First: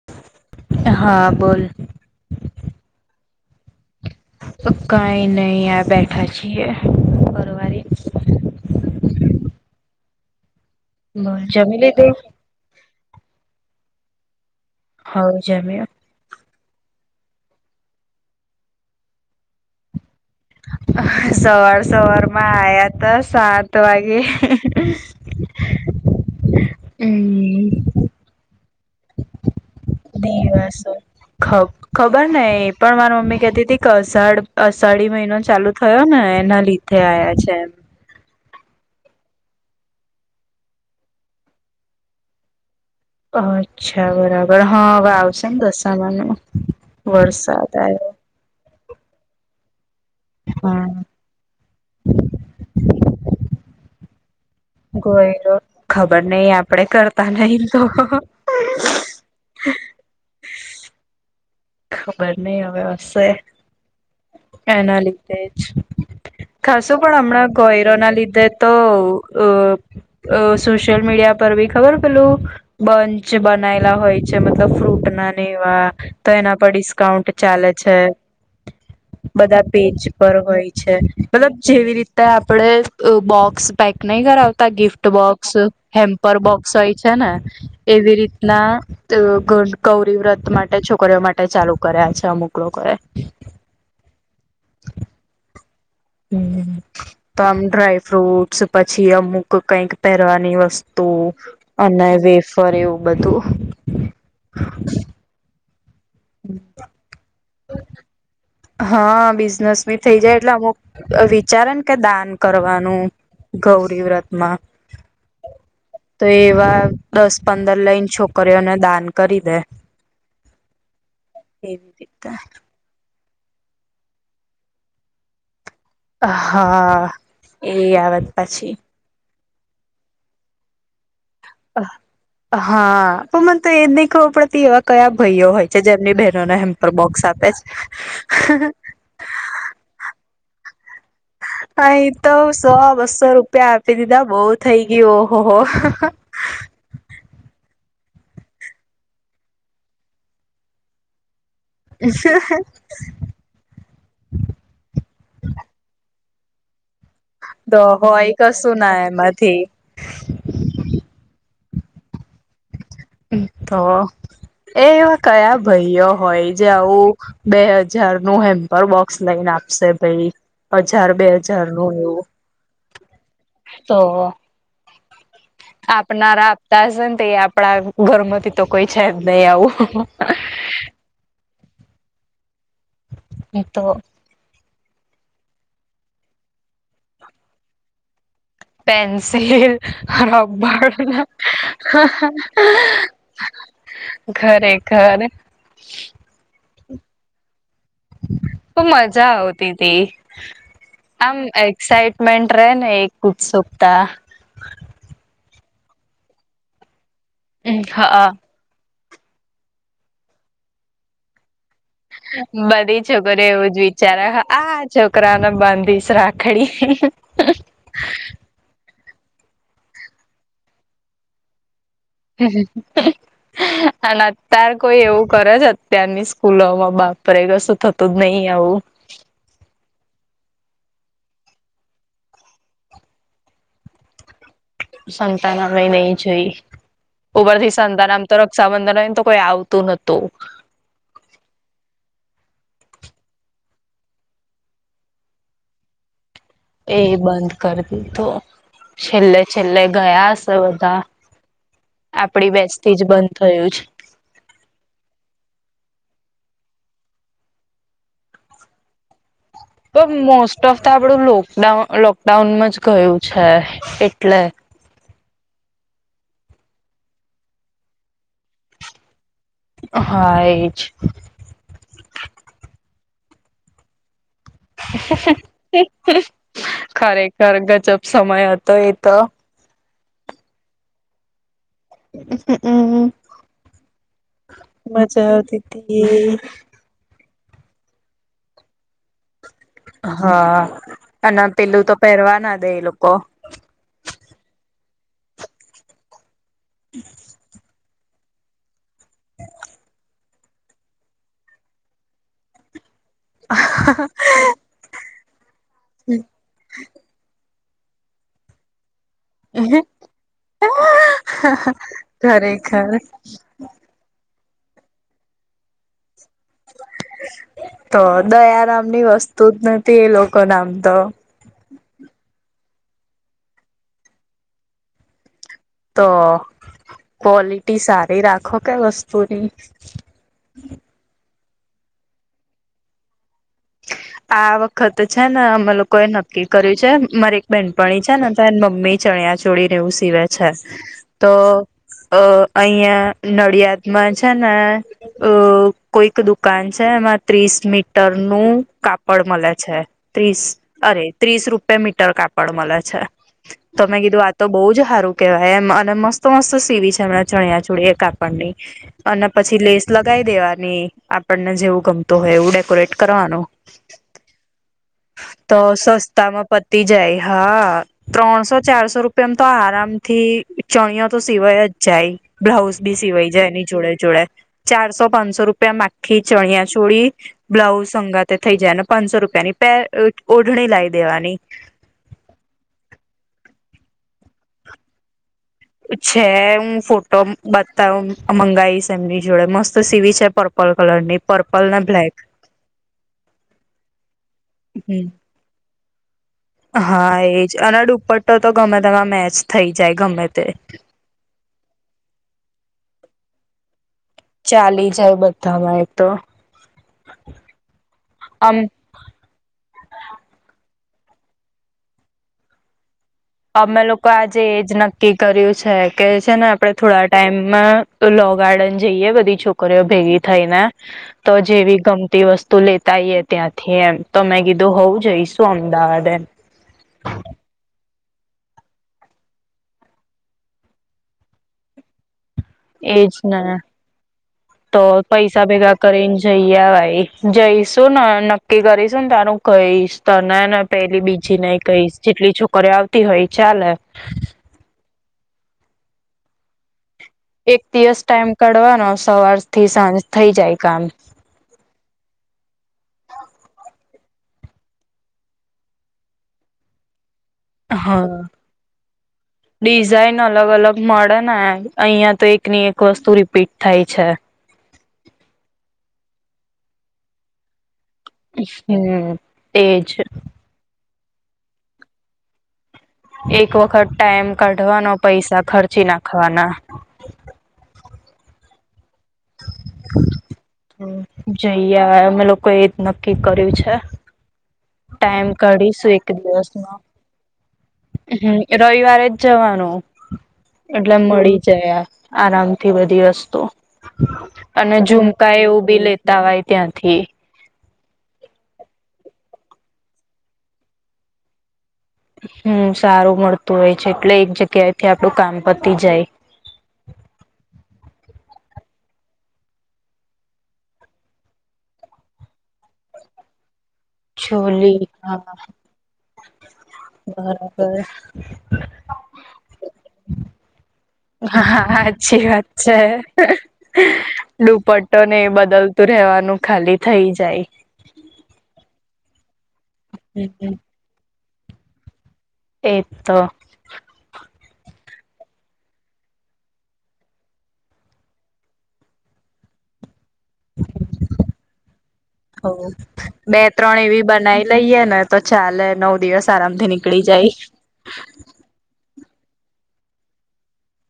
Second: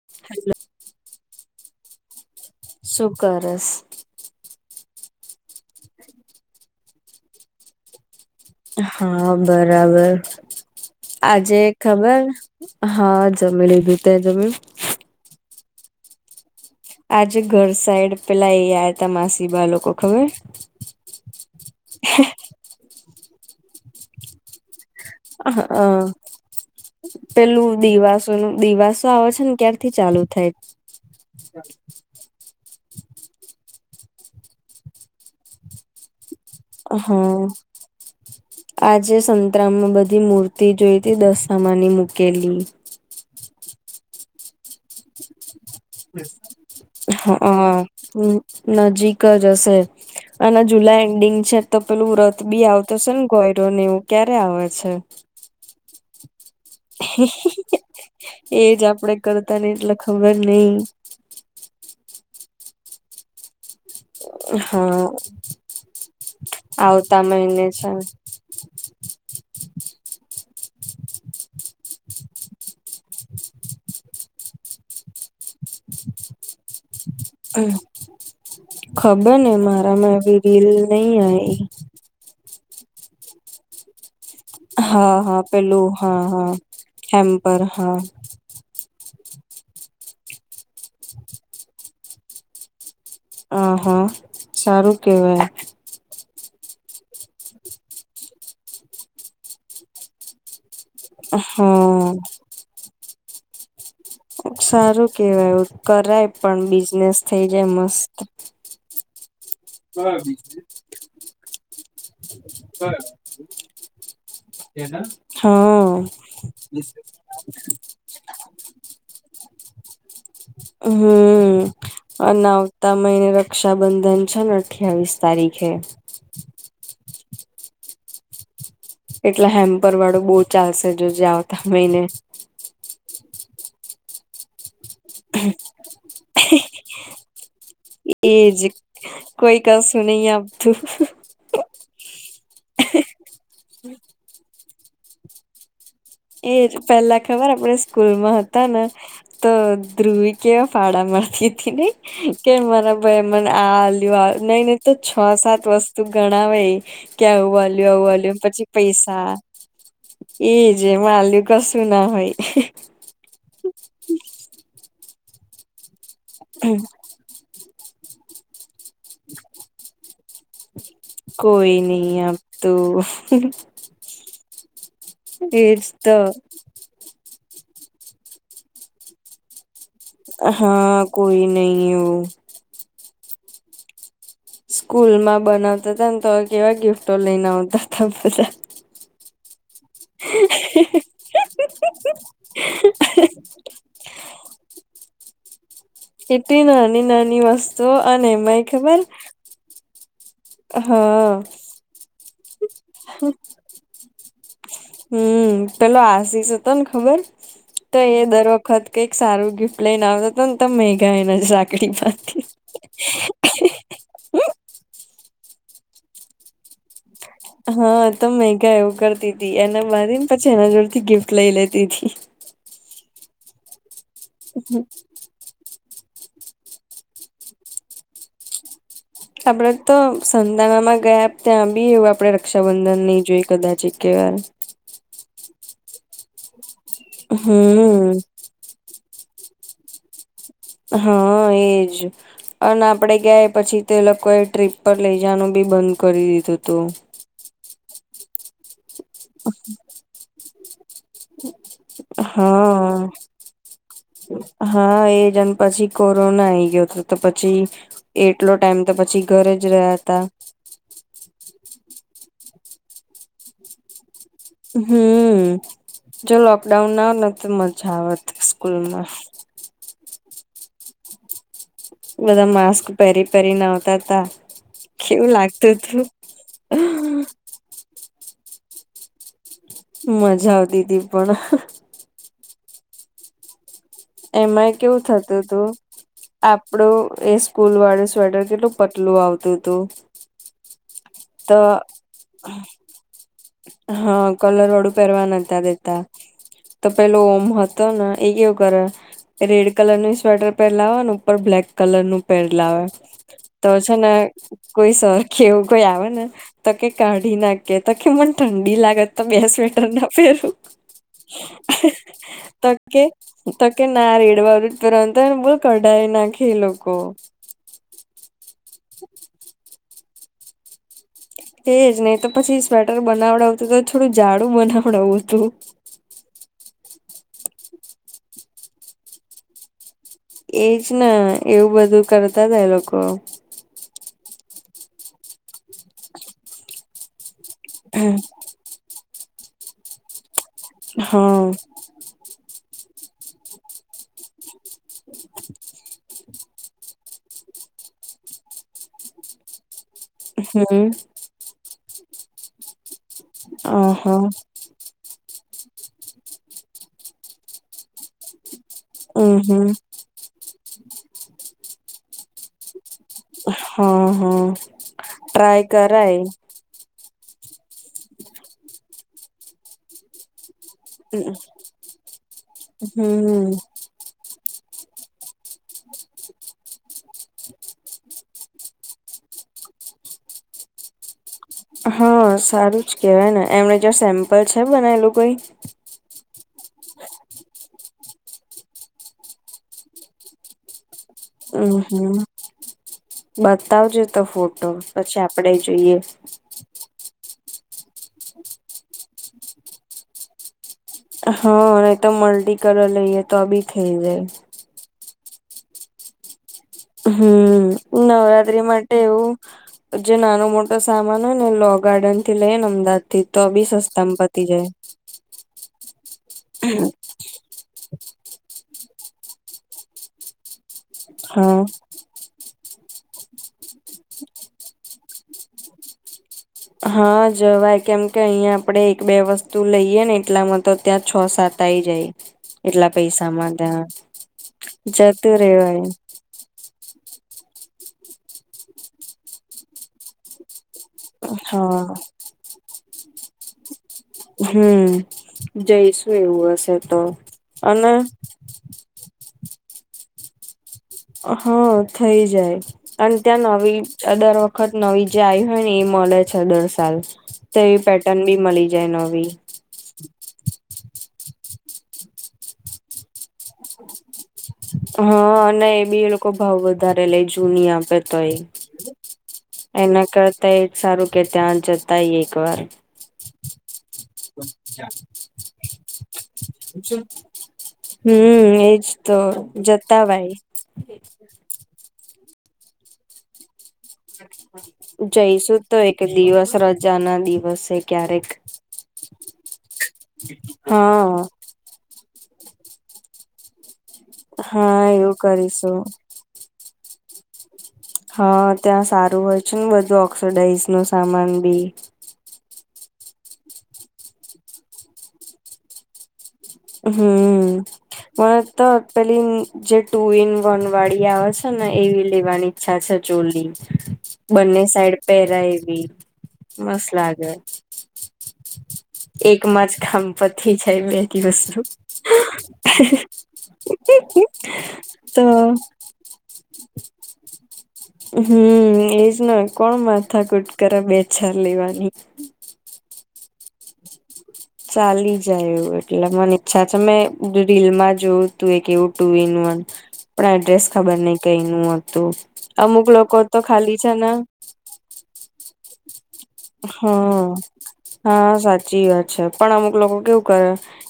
[unintelligible] હા બોલ સુું કરસ કઈ નહી આ બેઠા છીએ. પરવારી હા બરાબર બોલ આજે જમી લીધું ખબર હા જમી લીધું તે જમીયુ? હઉ જમીયુ. આજે ઘર સાઈડ પેલા એયા ત માસીબ લોકો ખબર સવાર સવાર માં આવયા હતા સાત વાગે. હ હમ પેલું દિવાસો ન દિવાસો આવે છે ને ક દિવસો ખપ ખબર ને એ પણ મારા મમ્મી કહેતી હતી કે અષાઢ અષાઢી મહિનો ચાલુ થયો ને એના લીધે આયા હા. છે એમ આજે સંતરા માં બધી મૂર્તિ જોઈતી દસસામાની મુકેલી. અચ્છા બરાબર હા હવે આવશે ને દસામા ન હઅ વરસાદ આવ્યો. નજીક જ હશે અને જુલાઈ હા એન્ડિંગ છે. તો પેલું રથ બી આવતોશે ને ગોયરો ને એવું ક્યારે આવે? છે? ગોયલો ખબર નહિ આપ એજ આપડે કરતા ને એટલે ખબર નહિ. ખબર નહી હવે હશે. એના હા લીધે જ ખાસું પણ હમણાં ગોયરો ના લીધે તો ના અ સોશિયલ મીડિયા પર બી ખબર પેલું બંચ બનાયલા હોય છે મતલબ ફ્રૂટ ના એવા તો એના પર કાઉન્ટ ચાલે છે ખબર ને બધા પેજ મારામાં પર એવી હોય રીલ છે નહી મતલબ આઈ જેવી રીતે તે આપણે બોક્સ પેક નહી કરાવતા ગિફ્ટ હા હા બોક્સ પેલું હા હેમ્પર હા બોક્સ હોય છે ને હેમ્પર હા એવી રીતના ગૌરી વ્રત માટે છોકરીઓ માટે ચાલુ કર્યા છે અમુકલોકો કરે આ હા સારું કેવાય હ તો આમ ડ્રાય ફ્રુટસ પછી અમુક કઈક પહેરવાની વસ્તુ તું અને હા વેફર એવું બધું સારું કેવાયું કરાય પણ બિઝનેસ થઇ જાય મસ્ત હા બીઝ નસમી થઇ જાય એટલે અમુક વિચારે ને કે દાન કરવાનું ગૌરી વ્રત માં હા તો એવા દસ પંદર લઇન છોકરી છોકરીયોને દાન કરી દે હમ એવી રીતે અને ના આવતા મહિને રક્ષાબંધન છે ને અઠ્યાવીસ તારીખે હા એ આવેત પછી એટલે હેમ્પર વાળું બહુ ચાલશે જો જે આવતા હોયને હા પણ મને તો એ જ નહી ખવું પડતી એ કયા ભાઈઓ હોય છે જેમની બહેનોને હેમ્પર બોક્સ આપે છે એજ કોઈ કશું નહી આપ તું હા એ તો સો બસો રૂપિયા આપી દીધા બહ થઈ ગયું ઓહોહ એ પેલા ખબર આપણે સ્કૂલમાં હતા ને તો ધ્રુવી કેવા ફાળ મળતી હતી નને કે મારા ભાઈ મને આલુ નઈ નહી તો છ સાત વસ્તુ ગણાવે ક્યા આવું વાલ તો આવું હોય વાલ્યું એ પછી કશું ના પૈસા એમાંથી એજ માલ્યું કશું ના હોય તો એ એવા કયા ભાઈઓ હોય જે આવું બે હજાર નું એમ પર બોક્સ લઈને આપશે ભાઈ હજાર બે હજાર નું એવું હ હ તો તો આપનારા આપતા હશે ને તો એ આપણા ઘર માંથી તો કોઈ છે જ નહી આવું. હા કોઈ નહી ઓ તો સ્કૂલમાં બનાવતા હતા ને તો કેવા ગિફ્ટો લઈને આવતા હતા બધા. પેન્સિલ, રબ્બર હા હા અ ઘરે ઘર. એટલી નાની- નાની વાસ્તુ ખુબ મજા આવતીતી. હા આમ એક્સાઈટમેન્ટ રે ને એક ઉકશુંકતા. હમ પેલો આસીષ હતો ને ખબર. તો એ હા દર વખત કંઈક સારું ગિફ્ટ લઈને આવતાતો ને ત મેઘા એને રાખડી બાધતી હ બધી છોકરીઓ એવું જ વિચારે આ છોકરાને બાંધીશ રાખડી. હ તો મેઘા એવું કરતી તી, એને બાંધી ને પછી એના જોડ થી ગિફ્ટ લઈ લેતીતી. અને અત્યાર કોઈ એવું કરે છે ત્યારની સ્કૂલોમાં બાપરે ક શું થતું જ નહી આવું. આપડે તો સંતાનામાં ગયા ત્યાં બી એવું આપડે રક્ષાબંધન નહી જોઈ કદાચ એકવાર. સંતાનામ નહી જોઈ ઉપર થી હમ સંતાનામ તો સા બંધન હોય ને તો કોઈ આવતું નતું. હ એજ. અને આપણેે ગયા એ પછી તે લોકોએ ટ્રીપ પર લઈ જવાનું બી બંધ કરી દીધું. હતું એય બંધ કરી દીધું. છેલ્લે છેલ્લે ગયા હશે બધા. આપડી બેચથી હા જ બંધ થયું છે. હા એજ અન પછી કોરોના આઈ ગયોતો તો પછી એટલો ટાઈમ તો પછી ઘરે જ રયા પણ મોસ્ટ ઓફ ધ આપડું લોકડાઉન લોકડાઉનમાં જ ગયું છે. એટલે હમ જો લોકડાઉન ન આવત તો મજા આવત સ્કૂલમાં. હા એજ. બધા માસ્ક પહેરી પહેરી ને આવતાતા. ખરેખર ગજબ સમય હતો એ તો મજા આવતી હતી પણ. [unintelligible] એમાં કેવું મજા થતું આવતી તું હતી. આપ ડું એ સ્કૂલ વાળું સ્વેટર કેટલું પતલું આવતું તું. હા અને પેલું તો પહેરવા ના દેય એ લોકો. હા કલરવાળું પહેરવા નતા દેતા તો પેલો ઓમ હતો ન એ કેવું કરે રેડ કલર નું સ્વેટર પહેરલાવે ને ઉપર બ્લેક કલર નું પહેરલાવે. તો છે ને કોઈ સર કે એવું કોઈ આવે ને તો કે કાઢી નાખે તો કે મને ઠંડી લાગે. તો બે સ્વેટરના પહેરું. તો ખરેખર કે તો કે ના રેડવારુ જ પેરવાનું તો બોલ કઢાય નાખે એ લોકો. તો દયારામ ની વસ્તુ જ નથી. એ લોકોને આમ તો એજ ને તો પછી સ્વેટર બનાવડાવતું તો થોડું જાડું બનાવડાવું તું. તો ક્વોલિટી સારી રાખો કય વસ્તુની. એજ ને એવું બધું કરતાતા એ લોકો. આ વખત છે ને અમે લોકો એ નક્કી કર્યું છે. મારી બેનપણી છે ને તો એન મમ્મી ચણ્યા ચોળી ને એવું સીવે છે તો હા અ અહિયાં નડિયાદ માં છે ને અ કોઈક દુ કાન છે એમાં ત્રીસ મીટર નું કાપડ મળે છે. ત્રીસ હમ અરે ત્રીસ રૂપિયા મીટર કાપડ મલે છે. તોમે કીધું આહા આ તો બહુ જ સારું. કેવાય એમ અને મસ્ત મસ્ત સીવી છે એમને ચણિયા ચોળી એ કાપડની અને પછી હમ લેસ લગાય દેવાની આપણને જેવું ગમતું હોય એવું ડેકોરેટ કરવાનું હા હા તો ટ્રાય કરાય સસ્તામાં પતી જાય હા ત્રણસો ચારસો રૂપિયામ તો આરામ થી ચણિયા તો સિવાય જ જાય બ્લાઉઝ બી સિવાઈ હમ જાય એની જોડે જોડે. ચારસો પાંચસો રૂપિયા મા આખી ચણિયા ચોળી બ્લાઉઝ સંગાતે થઈ જાય ને પાંચસો રૂપિયાની પે ઓઢણી લાય દેવાની હા સારું જ કેવાય ને એમને જોડે સેમ્પલ છે બનાયલું કઈ છે હું ફોટો બતા મંગાઈશ એમની જોડે મસ્ત સીવી છે પર્પલ કલર ની હમ હમ બતાવજે તો ફોટો હમ પછી આપ ડે જઈએ હા એજ અને દુપટ્ટો તો ગમે તેમાં મેચ થઈ જાય ગમે તે હા નય તો મલ્ટી કલર લઈએ તો આ બી થઇ જાય. ચાલી જાય બધામાં એક તો હમ આમ નવરાત્રી માટે એવું જે નાનો મોટો સામાન હોય ને લો ગાર્ડન થી લઈને અમદાવાદ થી તો બી અમે લોકો સસ્તામાં આજે પતી એજ જાય નક્કી કર્યું છે કે છે ને આપડે થોડાક ટાઈમમાં લો ગાર્ડન જઈએ બધી છોકરીઓ ભેગી થઈને તો હા જેવી ગમતી વસ્તુ લેતાઈએ ત્યાંથી એમ તો મેં કીધું હોવું જઈશું. અમદાવાદ એ હા જવાય કેમ કે અહીયાં આપડે એક બે વસ્તુ લઈએ ને એટલામાં તો ત્યાં છ સાત થઈ જાય એટલા એજ પૈસા ને માં તે તો જતું પૈસા ભેગા રહવાય કરીને જઈ અવાઈ જઈશું ને નક્કી કરીશું ને તારું કઈશ તને ને પેલી બીજી નેઈ કઈશ હા જેટલી છોકરી આવતી હોય ચાલે હમ જઈશું એવું હશે તો એક અને દિવસ ટાઈમ કરવાઢવાનો સવાર થી સાંજ થઇ જાય કામ હા થઈ જાય અને ત્યાં નવી દર વખત નવી જે આવી હોય ને એ મળે છે દર સાલ તેવી ઈ હા પેટર્ન બી મળી જાય નવી ડિઝાઇન અલગ અલગ મળે ને અહિયાં તો એક ની એક વસ્તુ રીપીટ થાય છે. હા અને બી એ લોકો ભાવ વધારે લે જૂની આપે હમ એજ એના કરતા એ સારું કે ત્યાં જતાય એક વાર એક વખત ટાઈમ કાઢવાનો પૈસા ખર્ચી નાખવાના હમ એજ તો જતાવાય જઈ અવાય અમે લોકો એ જ નક્કી કર્યું છે. ટાઈમ જઈશુ તો કાઢીશું એક દિવસ દિવસમાં રજા ના દિવસે ક્યારેક હમ રવિવારે જ જવાનું એટલે હા મળી જાય આરામથી બધી વસ્તુ હા અને એવું ઝુમકા એવું કરીશું બી લેતા હોય ત્યાંથી હા ત્યાં સારું હોય છે ને બધું ઓક્સડાઇઝ નો સામાન બી હમ સારું મળતું હોય છે એટલે એક જગ્યાથી આપડું કામ પતિ જાય. હમ મને તો પેલી જે ટુ ઇન વન વાળી આવે છે ને એવી લેવાની છે છે જવુલરી બંને છોલી સાઈડ હા પહેરાય એવી મસ્ત લાગે બરાબર. એકમાં જ કામ પતિ જાય બેન હા સાચી વાત છે. [unintelligible] તો રેવાનું ખાલી થઇ જાય હમ એજ ન કોણ માથા કુટ હમ. કરે બેછા લેવાની એ તો ચાલી જાય એવ એટલે મને ઈચ્છા છે મેં રીલમાં જોયું તું એ કે એવું ટુ ઇન વન પણ એડ્રેસ ખબર નઈ કઈ ન હતું અમુક લોકો તો ખાલી છે ને લઈએે ને તો ચાલે નવ દિવસ આરામથી નીકળી હા જાય હા સાચી વાત છે પણ અમુક લોકો કેવું કરે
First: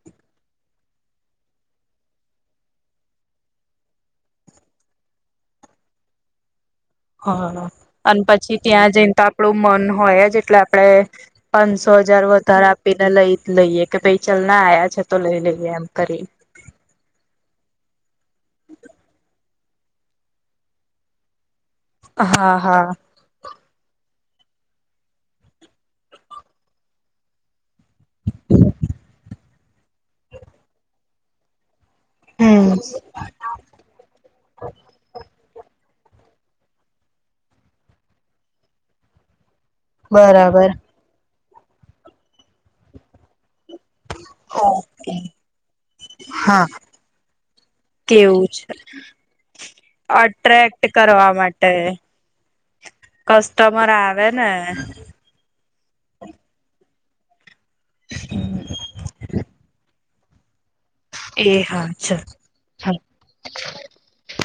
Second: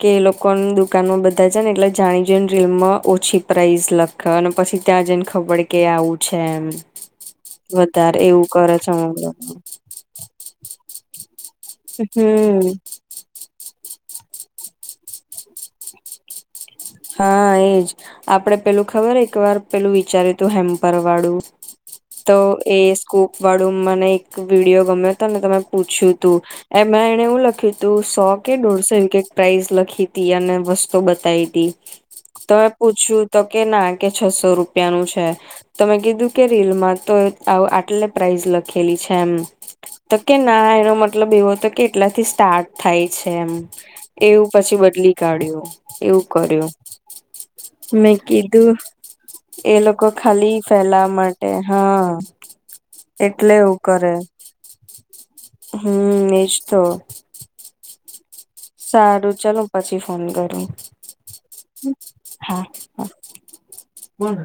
કે એ લોકો દુકાનમાં બધા છે ને એટલે જાણી જોઈને રીમમાં ઓછી પ્રાઇઝ લખે પછી ત્યાં જને ખબર કે આવું છે એમ હા વધારે અને એવું પછી કરે છે ત્યાં જઈને અમુક તો લોકો આપડું મન હોય જ એટલે આપડણે પાંચસો હજાર હમ વધારેા આપીને લઈ લઈએ કે ભાઈ ચલ ના આ્યા છે તો લઈ લઈએ એમ કરી હા એજ આપડે પેલું ખબર એક વાર પેલું વિચારી્યું તું હેમ્પર વાળું તો હા એ હા સ્કોૂપ વાળું મને એક વિડીિયો ગમ્યો હતો તમે પૂછ્યું તું એમાં એણે એવું લખ્યું તું સો કે દોઢસો કઈક પ્રાઈઝ લખી તી અને વસ્તુ બતાવી તોમે હમ પૂછ્યું તો કે ના કે છસો રૂપિયાનું છે તમે કીધું કે રીલમાં તો આવું આટલે પ્રાઇઝ લખેલી છે એમ. તો કે ના બરાબર. એનો મતલબ એવો હતો કેટલાથી સ્ટાર્ટ થાય છે એમ. એવું પછી બદલી કાઢ્યું એવું હા કર્યું. મે કેવું છે. કીધું. એ લોકો ખાલી અટ્રેક્ટ ફેલાવા કરવા માટે હા. એટલે એવું કસ્ટમર કરે આવે ને. હમ એજ તો. સારું ચાલ પછી ફોન કરું. એ હા ચલ. હા હા બોલ.